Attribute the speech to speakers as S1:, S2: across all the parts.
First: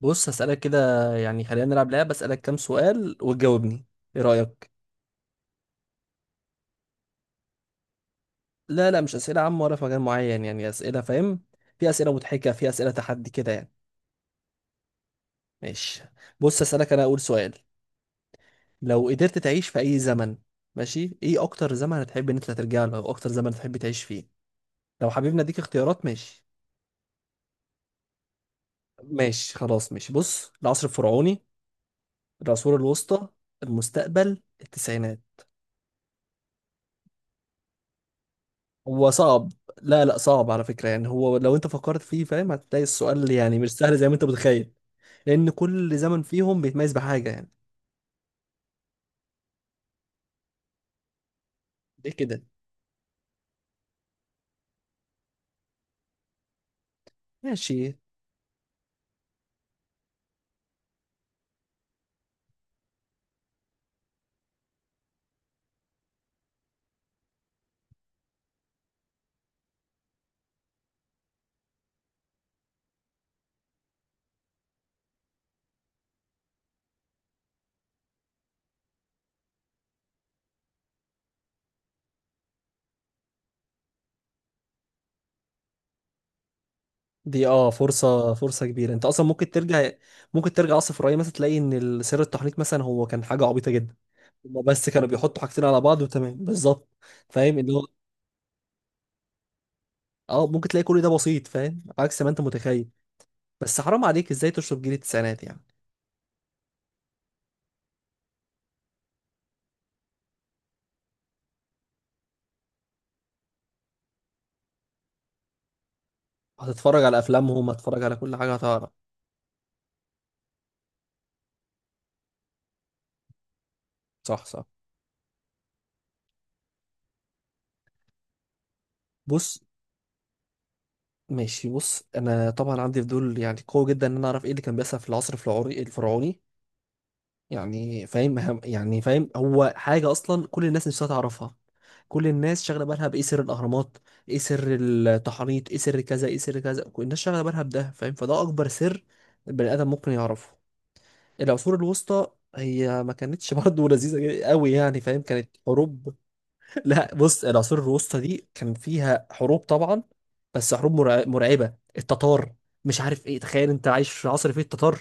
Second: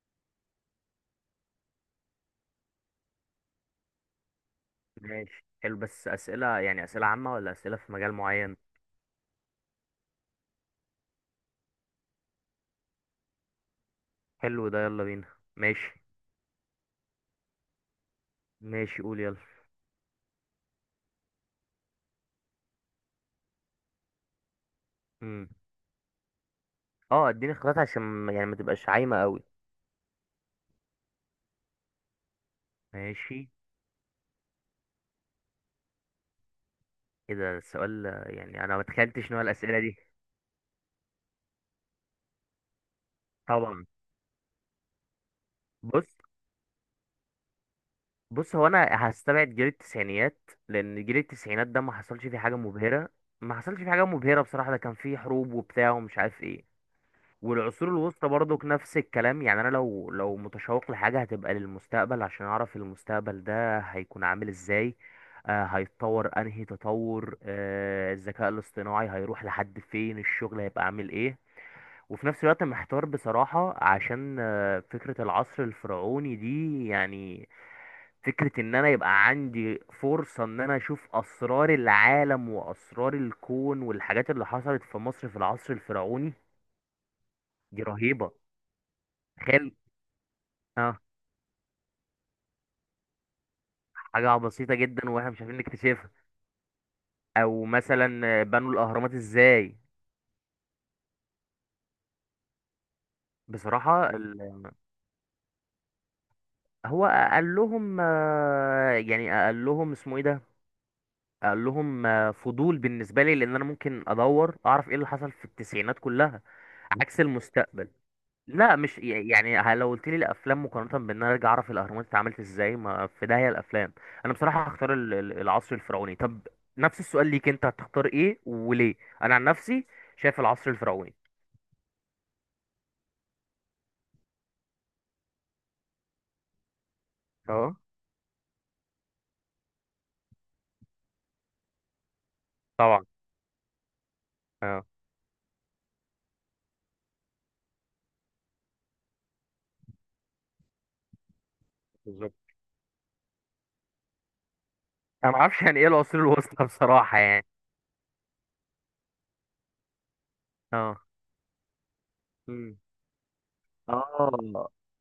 S1: بص هسألك كده. يعني خلينا نلعب لعبة، أسألك كام سؤال وتجاوبني. إيه رأيك؟
S2: ماشي، حلو. بس أسئلة، يعني أسئلة عامة ولا أسئلة في مجال معين؟
S1: لا، لا، مش أسئلة عامة ولا في مجال معين، يعني أسئلة، فاهم؟ في أسئلة مضحكة، في أسئلة تحدي كده، يعني.
S2: حلو ده، يلا بينا. ماشي.
S1: ماشي. بص هسألك أنا أول سؤال.
S2: ماشي،
S1: لو
S2: قول يلا.
S1: قدرت تعيش في أي زمن، ماشي، إيه أكتر زمن هتحب إن أنت ترجع له أو أكتر زمن هتحب تعيش فيه؟ لو حبيبنا
S2: امم
S1: أديك اختيارات، ماشي.
S2: اه، اديني اختيارات عشان يعني ما تبقاش عايمة قوي.
S1: ماشي، خلاص، ماشي. بص، العصر الفرعوني، العصور الوسطى،
S2: ماشي.
S1: المستقبل، التسعينات.
S2: ايه ده السؤال؟ يعني انا ما
S1: هو
S2: تخيلتش نوع
S1: صعب.
S2: الأسئلة دي.
S1: لا، لا، صعب على فكرة، يعني هو لو انت فكرت فيه، فاهم، هتلاقي السؤال يعني مش
S2: طبعا.
S1: سهل زي ما انت متخيل. لان كل
S2: بص
S1: زمن فيهم بيتميز بحاجة يعني.
S2: بص هو انا هستبعد جيل التسعينيات لان جيل التسعينات ده ما
S1: دي
S2: حصلش فيه
S1: كده.
S2: حاجة مبهرة. ما حصلش فيه حاجة مبهرة بصراحة، ده كان فيه حروب وبتاع ومش عارف ايه. والعصور
S1: ماشي.
S2: الوسطى برضك نفس الكلام. يعني انا لو متشوق لحاجه هتبقى للمستقبل عشان اعرف المستقبل ده هيكون عامل ازاي. هيتطور انهي تطور، الذكاء الاصطناعي هيروح لحد فين، الشغل هيبقى عامل ايه. وفي نفس الوقت محتار بصراحه، عشان فكره العصر الفرعوني دي، يعني. فكرة ان انا يبقى عندي فرصة ان انا اشوف اسرار العالم واسرار الكون والحاجات اللي حصلت في مصر في العصر الفرعوني.
S1: دي
S2: دي رهيبة،
S1: فرصة فرصة كبيرة، انت اصلا ممكن
S2: تخيل.
S1: ترجع. ممكن ترجع اصلا في
S2: اه،
S1: الرأي، مثلا تلاقي ان سر التحنيط مثلا هو كان حاجة عبيطة جدا.
S2: حاجة
S1: هما
S2: بسيطة
S1: بس كانوا
S2: جدا واحنا
S1: بيحطوا
S2: مش عارفين
S1: حاجتين على بعض
S2: نكتشفها.
S1: وتمام بالظبط، فاهم
S2: او
S1: اللي هو.
S2: مثلا بنوا الاهرامات ازاي.
S1: اه، ممكن تلاقي كل ده بسيط، فاهم، عكس ما انت متخيل. بس حرام
S2: بصراحة.
S1: عليك، ازاي تشرب جيل التسعينات يعني؟
S2: هو قال لهم. يعني قال لهم اسمه ايه ده. قال لهم، فضول بالنسبة لي لان انا ممكن ادور اعرف ايه اللي حصل في التسعينات كلها.
S1: هتتفرج على
S2: عكس
S1: افلامهم،
S2: المستقبل.
S1: هتتفرج على كل حاجة،
S2: لا،
S1: هتعرف.
S2: مش يعني لو قلت لي الافلام مقارنة بان انا ارجع اعرف الاهرامات اتعملت ازاي، ما في داهية الافلام. انا
S1: صح،
S2: بصراحة
S1: صح.
S2: هختار العصر الفرعوني. طب، نفس السؤال ليك، انت هتختار ايه وليه؟ انا عن
S1: بص،
S2: نفسي شايف العصر الفرعوني.
S1: ماشي، بص، انا طبعا عندي فضول يعني قوي جدا ان انا اعرف ايه اللي كان بيحصل في العصر الفرعوني الفرعوني.
S2: اه.
S1: يعني فاهم هو حاجه اصلا، كل الناس نفسها تعرفها. كل الناس شاغله
S2: طبعا.
S1: بالها بايه، سر الاهرامات. ايه سر
S2: اه.
S1: التحنيط، ايه سر كذا، ايه سر كذا، كل الناس شاغله بالها بده، فاهم، فده اكبر سر البني ادم ممكن يعرفه. العصور الوسطى،
S2: بالظبط.
S1: هي ما كانتش برضه لذيذه قوي، يعني فاهم،
S2: انا ما
S1: كانت
S2: اعرفش يعني ايه
S1: حروب.
S2: العصور الوسطى
S1: لا،
S2: بصراحه،
S1: بص،
S2: يعني.
S1: العصور الوسطى دي كان فيها حروب طبعا. بس حروب
S2: اه.
S1: مرعبة، التتار،
S2: امم.
S1: مش عارف ايه، تخيل انت عايش في عصر فيه
S2: اه.
S1: التتار.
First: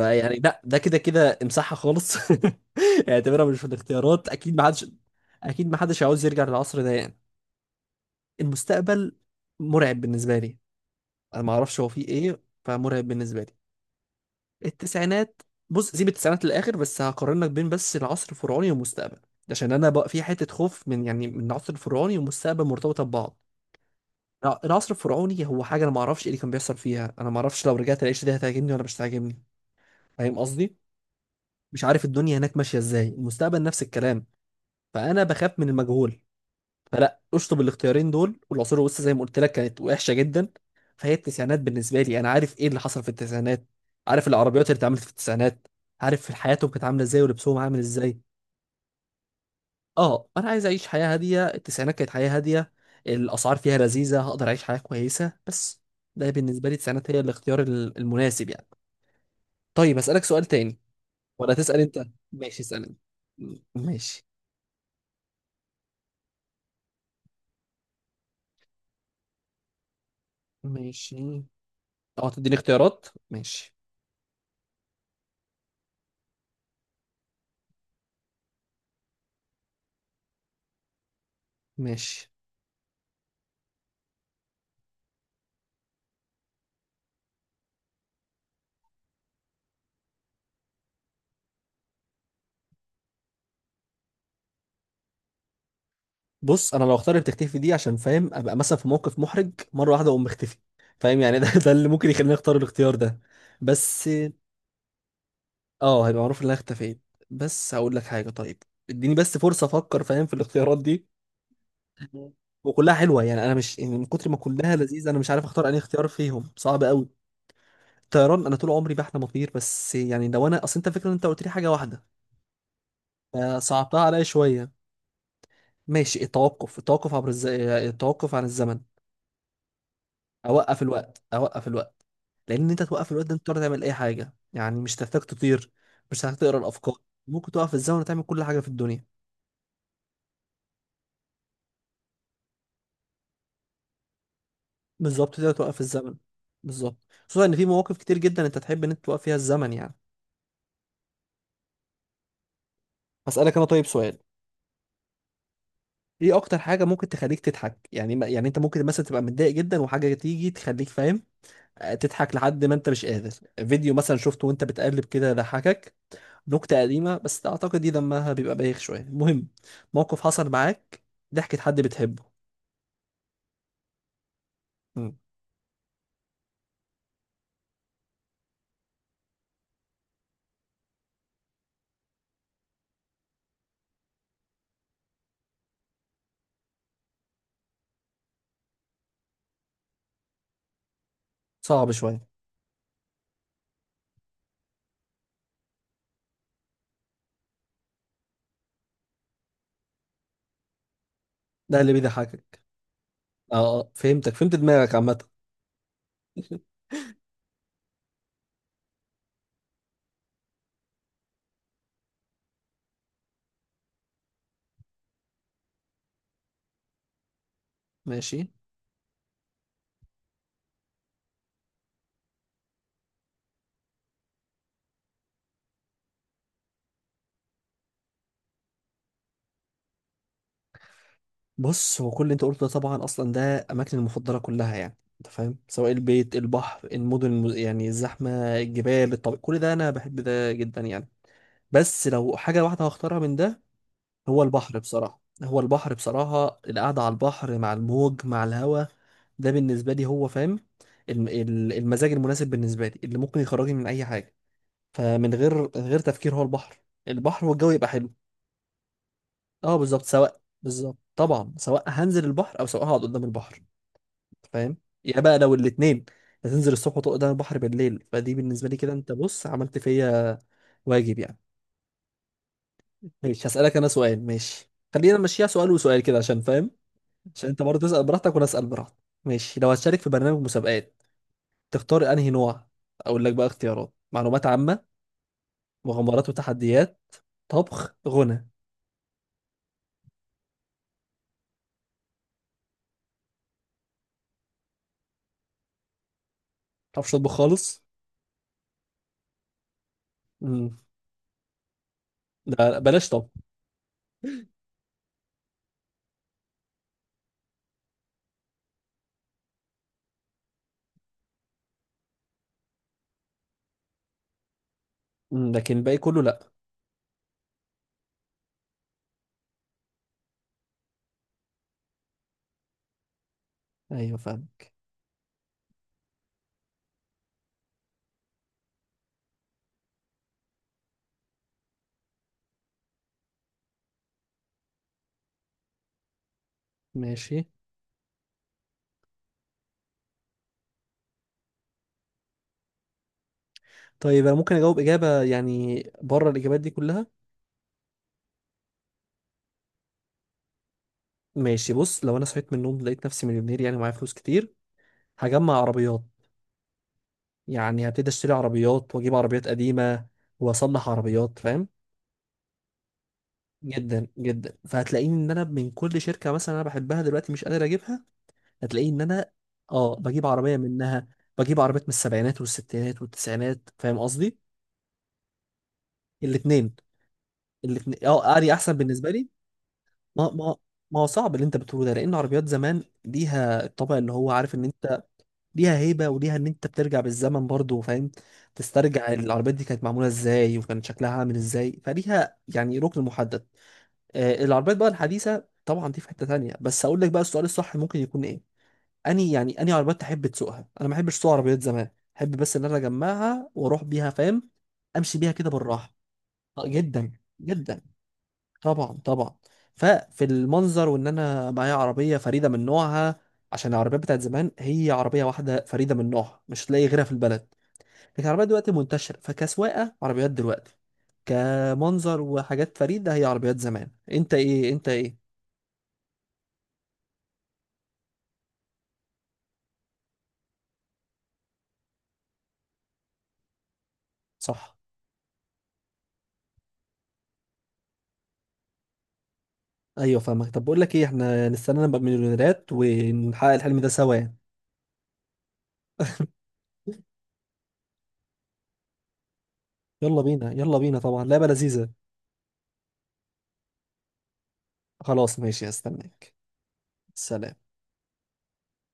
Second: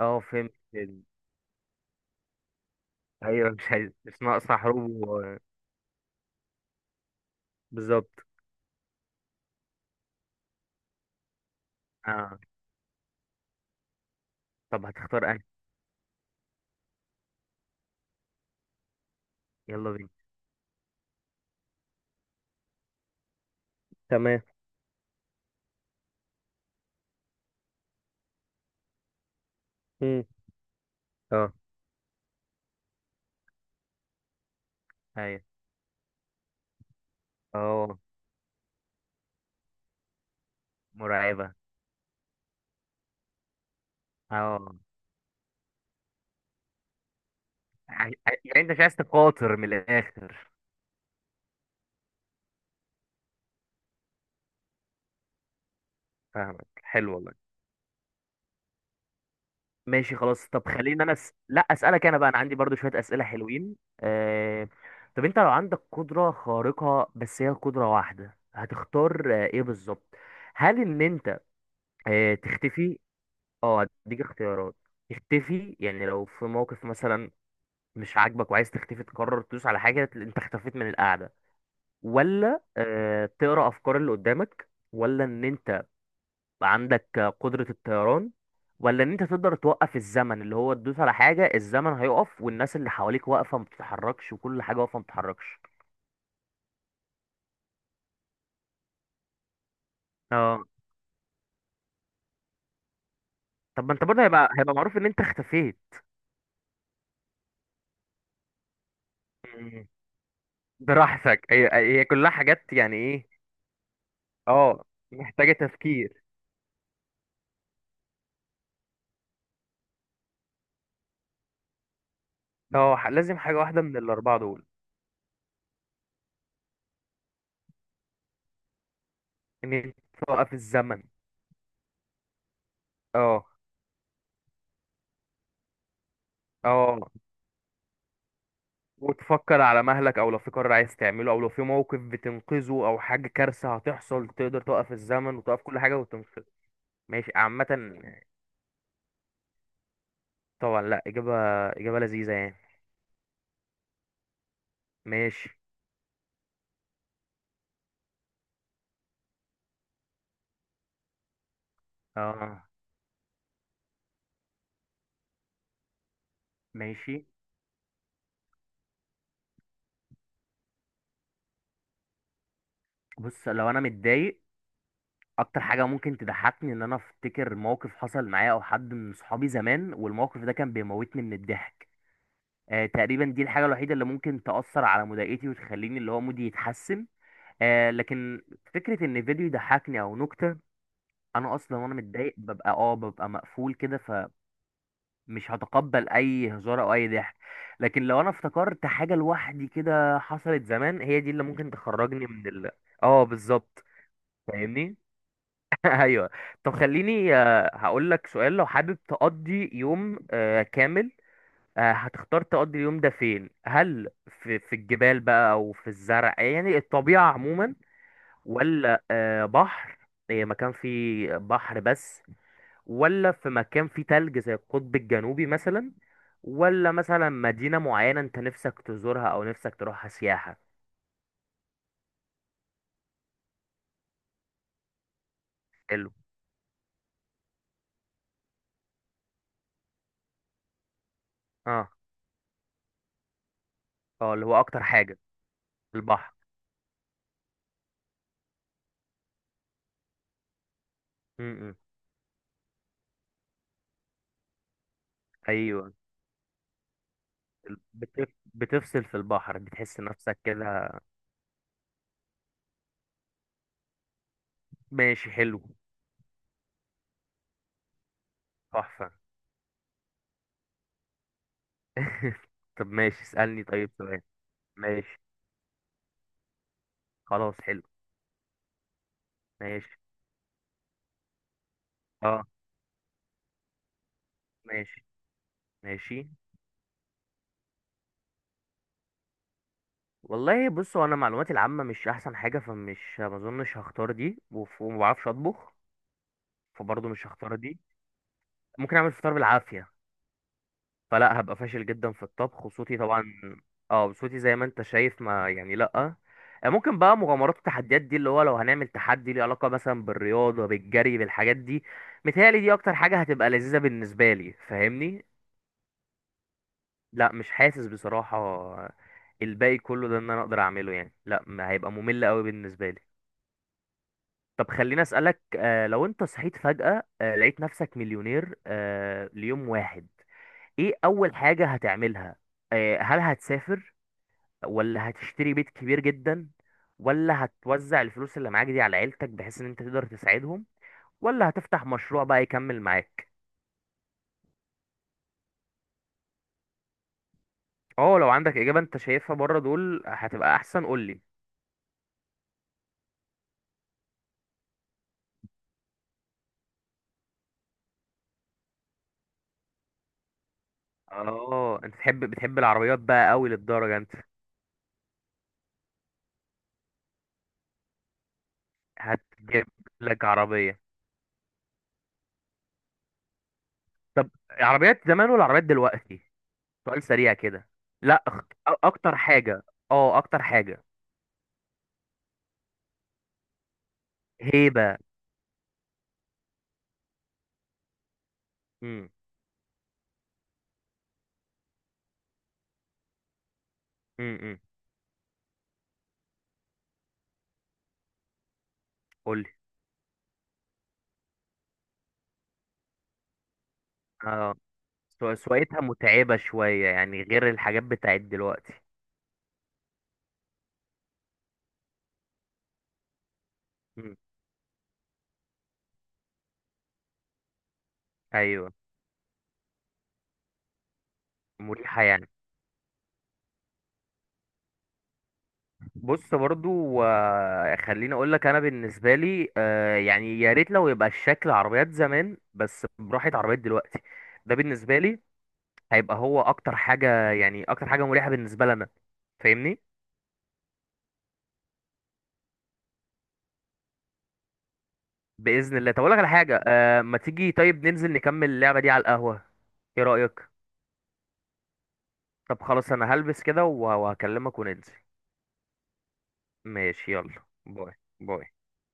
S2: اه، فهمت
S1: لا، ده كده كده امسحها خالص. اعتبرها
S2: ايوه،
S1: مش في
S2: مش عايز، مش
S1: الاختيارات، اكيد
S2: ناقصه
S1: ما حدش،
S2: حروب
S1: اكيد ما حدش عاوز يرجع للعصر ده يعني.
S2: بالظبط.
S1: المستقبل مرعب بالنسبة لي. انا ما اعرفش هو فيه
S2: اه،
S1: ايه، فمرعب بالنسبة لي.
S2: طب هتختار
S1: التسعينات.
S2: انهي؟
S1: بص، سيب التسعينات للاخر، بس هقارن لك بين بس العصر الفرعوني والمستقبل. عشان انا
S2: يلا
S1: بقى
S2: بينا.
S1: في حته خوف من، يعني من، العصر الفرعوني والمستقبل مرتبطه ببعض.
S2: تمام.
S1: لا، العصر الفرعوني هو حاجه انا ما اعرفش ايه اللي كان بيحصل فيها، انا ما اعرفش لو رجعت العيش دي هتعجبني ولا مش هتعجبني.
S2: مم.
S1: فاهم قصدي.
S2: اه.
S1: مش عارف الدنيا هناك ماشيه ازاي، المستقبل نفس الكلام. فانا
S2: ايوه.
S1: بخاف من المجهول. فلا، اشطب
S2: اه،
S1: الاختيارين دول. والعصور الوسطى زي ما قلت لك كانت وحشه جدا. فهي
S2: مرعبه.
S1: التسعينات بالنسبه لي، انا عارف ايه اللي حصل في التسعينات. عارف العربيات اللي
S2: اه،
S1: اتعملت في التسعينات. عارف حياتهم كانت عامله ازاي ولبسهم عامل
S2: ع-
S1: ازاي.
S2: ع- يعني انت مش عايز تقاتل من
S1: اه، انا
S2: الاخر.
S1: عايز اعيش حياه هاديه، التسعينات كانت حياه هاديه. الاسعار فيها لذيذه، هقدر اعيش حياه كويسه بس. ده بالنسبه لي،
S2: فاهمك،
S1: التسعينات
S2: حلو
S1: هي
S2: والله.
S1: الاختيار المناسب يعني. طيب
S2: ماشي
S1: اسالك سؤال
S2: خلاص. طب
S1: تاني؟
S2: خليني انا
S1: ولا
S2: لا،
S1: تسال انت؟
S2: اسالك انا بقى. انا عندي
S1: ماشي،
S2: برضو
S1: اسال
S2: شويه
S1: انت.
S2: اسئله حلوين
S1: ماشي.
S2: طب انت لو عندك قدره خارقه، بس هي قدره واحده، هتختار ايه بالظبط؟ هل ان انت
S1: ماشي، اه تديني
S2: تختفي؟
S1: اختيارات، ماشي.
S2: اه، هديك اختيارات. تختفي يعني لو في موقف مثلا مش عاجبك وعايز تختفي، تقرر تدوس على حاجه تلاقي انت اختفيت من القعده.
S1: ماشي،
S2: ولا تقرا افكار اللي قدامك، ولا ان انت عندك قدرة الطيران، ولا ان انت تقدر توقف الزمن، اللي هو تدوس على حاجة الزمن هيقف، والناس اللي حواليك واقفة ما بتتحركش، وكل حاجة واقفة ما بتتحركش.
S1: بص، انا لو اختار اللي بتختفي دي، عشان فاهم ابقى مثلا في موقف محرج، مره واحده اقوم مختفي.
S2: اه،
S1: فاهم يعني، ده اللي ممكن يخليني اختار الاختيار ده.
S2: طب ما انت
S1: بس،
S2: برضه هيبقى معروف ان انت اختفيت.
S1: اه، هيبقى معروف ان انا اختفيت. بس هقول لك حاجه، طيب. اديني بس فرصه
S2: مم.
S1: افكر، فاهم، في الاختيارات دي.
S2: براحتك. هي كلها
S1: مم.
S2: حاجات،
S1: وكلها
S2: يعني
S1: حلوه،
S2: ايه.
S1: يعني انا مش، يعني من كتر ما كلها
S2: اه،
S1: لذيذه، انا مش عارف
S2: محتاجة
S1: اختار انهي اختيار
S2: تفكير.
S1: فيهم، صعب قوي. الطيران، انا طول عمري بحلم اطير، بس يعني لو انا، اصل انت فكره ان انت قلت لي حاجه واحده،
S2: اه، لازم حاجة واحدة من
S1: فصعبتها عليا
S2: الأربعة دول.
S1: شويه. ماشي، التوقف عن الزمن.
S2: إن أنت توقف
S1: اوقف
S2: الزمن.
S1: الوقت، اوقف الوقت. لان انت توقف الوقت ده، انت
S2: اه.
S1: تقدر تعمل اي حاجه، يعني مش تحتاج تطير. مش هتحتاج تقرا الافكار.
S2: اه،
S1: ممكن توقف الزمن وتعمل كل حاجه في الدنيا.
S2: وتفكر على مهلك، او لو في قرار عايز تعمله، او لو في موقف بتنقذه، او حاجه كارثه هتحصل تقدر توقف
S1: بالظبط،
S2: الزمن
S1: تقدر
S2: وتوقف كل
S1: توقف
S2: حاجه
S1: الزمن.
S2: وتنقذه.
S1: بالظبط.
S2: ماشي،
S1: خصوصا ان في
S2: عامه.
S1: مواقف كتير جدا انت تحب ان انت توقف فيها الزمن يعني.
S2: طبعا. لا، اجابه لذيذه يعني.
S1: هسألك انا طيب سؤال.
S2: ماشي.
S1: ايه اكتر حاجة ممكن تخليك تضحك؟ يعني يعني انت ممكن مثلا تبقى متضايق جدا وحاجة تيجي تخليك، فاهم، تضحك
S2: اه.
S1: لحد ما انت مش قادر. فيديو مثلا شفته وانت بتقلب كده ضحكك. نكتة قديمة،
S2: ماشي.
S1: بس اعتقد دي دمها بيبقى بايخ شوية، المهم. موقف حصل معاك. ضحكة حد بتحبه.
S2: بص، لو انا متضايق،
S1: مم.
S2: اكتر حاجه ممكن تضحكني ان انا افتكر موقف حصل معايا او حد من صحابي زمان، والموقف ده كان بيموتني من الضحك. تقريبا دي الحاجه الوحيده اللي ممكن تاثر على مضايقتي وتخليني اللي هو مودي يتحسن. لكن فكره ان فيديو يضحكني او نكته، انا اصلا
S1: صعب
S2: وانا
S1: شوية.
S2: متضايق ببقى مقفول كده، فمش هتقبل اي هزار او اي ضحك. لكن لو انا افتكرت حاجه لوحدي كده حصلت زمان، هي دي اللي ممكن
S1: ده اللي
S2: تخرجني من
S1: بيضحكك.
S2: ال اه،
S1: اه،
S2: بالظبط.
S1: فهمتك، فهمت دماغك
S2: فاهمني.
S1: عامة.
S2: ايوه. طب خليني هقول لك سؤال. لو حابب تقضي يوم كامل، هتختار تقضي اليوم ده فين؟ هل في الجبال بقى، او في الزرع، يعني الطبيعه عموما،
S1: ماشي،
S2: ولا بحر، مكان فيه بحر بس، ولا في مكان فيه تلج زي القطب الجنوبي مثلا، ولا مثلا مدينة معينة انت نفسك تزورها، او نفسك تروحها سياحة؟
S1: بص، هو كل اللي انت قلته ده طبعا اصلا ده اماكني المفضله كلها، يعني انت فاهم، سواء
S2: حلو.
S1: البيت، البحر، المدن، يعني الزحمه، الجبال، الطبيعي، كل ده انا بحب ده جدا يعني.
S2: اه.
S1: بس لو حاجه واحده هختارها من ده،
S2: اه،
S1: هو
S2: اللي هو
S1: البحر
S2: اكتر حاجة.
S1: بصراحه، هو البحر
S2: البحر.
S1: بصراحه، القعده على البحر مع الموج مع الهواء. ده بالنسبه لي هو، فاهم،
S2: امم.
S1: المزاج المناسب بالنسبه لي اللي ممكن يخرجني من اي حاجه. فمن غير من
S2: ايوه.
S1: غير تفكير، هو البحر. البحر والجو
S2: ال-
S1: يبقى حلو.
S2: بتف... بتفصل في البحر،
S1: اه،
S2: بتحس
S1: بالظبط،
S2: نفسك
S1: سواء بالظبط
S2: كده؟
S1: طبعا، سواء هنزل البحر او سواء هقعد قدام البحر، فاهم. يا
S2: ماشي،
S1: بقى لو
S2: حلو،
S1: الاتنين، هتنزل الصبح وتقعد على البحر بالليل، فدي بالنسبة لي كده،
S2: تحفة.
S1: انت بص عملت فيا واجب يعني.
S2: طب ماشي،
S1: ماشي،
S2: اسألني
S1: هسألك انا
S2: طيب سؤال.
S1: سؤال. ماشي، خلينا
S2: ماشي،
S1: نمشيها سؤال وسؤال كده، عشان فاهم، عشان
S2: خلاص،
S1: انت
S2: حلو.
S1: برضه تسأل براحتك وانا اسأل براحتي. ماشي، لو
S2: ماشي.
S1: هتشارك في برنامج مسابقات، تختار انهي
S2: اه.
S1: نوع؟ اقول لك بقى اختيارات: معلومات عامة،
S2: ماشي. ماشي.
S1: مغامرات وتحديات، طبخ، غنى ما.
S2: والله بصوا، انا معلوماتي العامة مش احسن حاجة، فمش ما اظنش هختار دي. وما بعرفش اطبخ، فبرضه
S1: تعرفش
S2: مش
S1: تطبخ
S2: هختار دي.
S1: خالص؟
S2: ممكن اعمل فطار بالعافيه.
S1: امم.
S2: فلا، هبقى فاشل جدا في الطبخ.
S1: لا، لا،
S2: وصوتي
S1: بلاش
S2: طبعا.
S1: طبخ.
S2: اه، صوتي زي ما انت شايف، ما يعني لا. ممكن بقى مغامرات والتحديات دي، اللي هو لو هنعمل تحدي ليه علاقه مثلا بالرياضه، بالجري، بالحاجات دي. متهيألي دي اكتر حاجه هتبقى لذيذه بالنسبه لي، فاهمني.
S1: لكن الباقي كله لا.
S2: لا، مش حاسس بصراحه. الباقي كله ده ان انا اقدر اعمله، يعني لا، ما هيبقى ممل قوي بالنسبه لي.
S1: ايوه فاهم.
S2: طب خليني اسالك، لو انت صحيت فجاه، لقيت نفسك مليونير، ليوم واحد، ايه اول حاجة هتعملها؟ هل هتسافر؟ ولا هتشتري بيت كبير جدا؟
S1: ماشي،
S2: ولا هتوزع الفلوس اللي معاك دي على عيلتك بحيث ان انت تقدر تساعدهم؟ ولا هتفتح مشروع بقى يكمل معاك؟
S1: طيب انا ممكن اجاوب اجابة يعني بره الاجابات دي كلها.
S2: اه، لو عندك اجابة انت شايفها بره دول هتبقى احسن، قولي.
S1: ماشي، بص، لو انا صحيت من النوم لقيت نفسي مليونير، يعني معايا فلوس كتير، هجمع عربيات. يعني هبتدي اشتري عربيات واجيب عربيات قديمة واصلح عربيات، فاهم.
S2: اه، انت بتحب العربيات بقى قوي للدرجة،
S1: جدا
S2: انت
S1: جدا، فهتلاقيني ان انا من كل شركة مثلا انا بحبها دلوقتي مش قادر اجيبها، هتلاقيني ان انا،
S2: هتجيب
S1: اه،
S2: لك
S1: بجيب عربية
S2: عربية.
S1: منها. بجيب عربيات من السبعينات والستينات والتسعينات، فاهم
S2: طب
S1: قصدي.
S2: عربيات زمان ولا عربيات دلوقتي؟
S1: الاتنين.
S2: سؤال سريع كده.
S1: الاتنين،
S2: لا،
S1: اه، اري احسن بالنسبة
S2: اكتر
S1: لي.
S2: حاجة. اه،
S1: ما
S2: اكتر
S1: ما
S2: حاجة.
S1: ما هو صعب اللي انت بتقوله ده، لان عربيات زمان ليها الطابع اللي هو عارف ان
S2: هيبة.
S1: انت، ليها هيبه وليها ان انت بترجع بالزمن برضو، فاهم،
S2: امم.
S1: تسترجع العربيات دي كانت معموله ازاي وكان شكلها عامل ازاي، فليها يعني ركن محدد.
S2: امم.
S1: العربيات بقى الحديثه طبعا دي في حته تانية، بس اقول لك بقى السؤال الصح ممكن يكون ايه. اني عربيات تحب تسوقها؟ انا ما احبش اسوق عربيات زمان. احب بس ان انا اجمعها واروح بيها، فاهم،
S2: اه.
S1: امشي بيها كده
S2: سواقتها
S1: بالراحه.
S2: متعبة
S1: آه،
S2: شوية،
S1: جدا،
S2: يعني غير
S1: جدا،
S2: الحاجات بتاعت دلوقتي.
S1: طبعا، طبعا. ففي المنظر وان انا معايا عربيه فريده من نوعها، عشان العربيات
S2: مم.
S1: بتاعت زمان هي عربيه واحده فريده من نوعها، مش تلاقي غيرها في البلد. لكن العربيات
S2: ايوه،
S1: دلوقتي منتشره، فكسواقه عربيات دلوقتي.
S2: مريحة
S1: كمنظر
S2: يعني.
S1: وحاجات فريده هي عربيات زمان، انت ايه انت ايه؟
S2: بص برضو، خليني اقول لك. انا بالنسبة لي، يعني يا ريت لو يبقى الشكل عربيات زمان بس براحة عربيات دلوقتي. ده
S1: صح.
S2: بالنسبة لي هيبقى هو اكتر حاجة، يعني اكتر حاجة مريحة بالنسبة لنا. فاهمني.
S1: ايوه فاهمك. طب بقول لك ايه، احنا نستنى نبقى مليونيرات ونحقق الحلم ده سوا يعني.
S2: بإذن الله. طب اقول لك على حاجة، ما تيجي طيب ننزل نكمل اللعبة دي على القهوة، ايه
S1: يلا
S2: رأيك؟
S1: بينا، يلا بينا، طبعا لعبه لذيذه.
S2: طب خلاص، انا هلبس كده وهكلمك وننزل.
S1: خلاص، ماشي، هستناك.
S2: ماشي، يلا.
S1: سلام.
S2: باي. باي.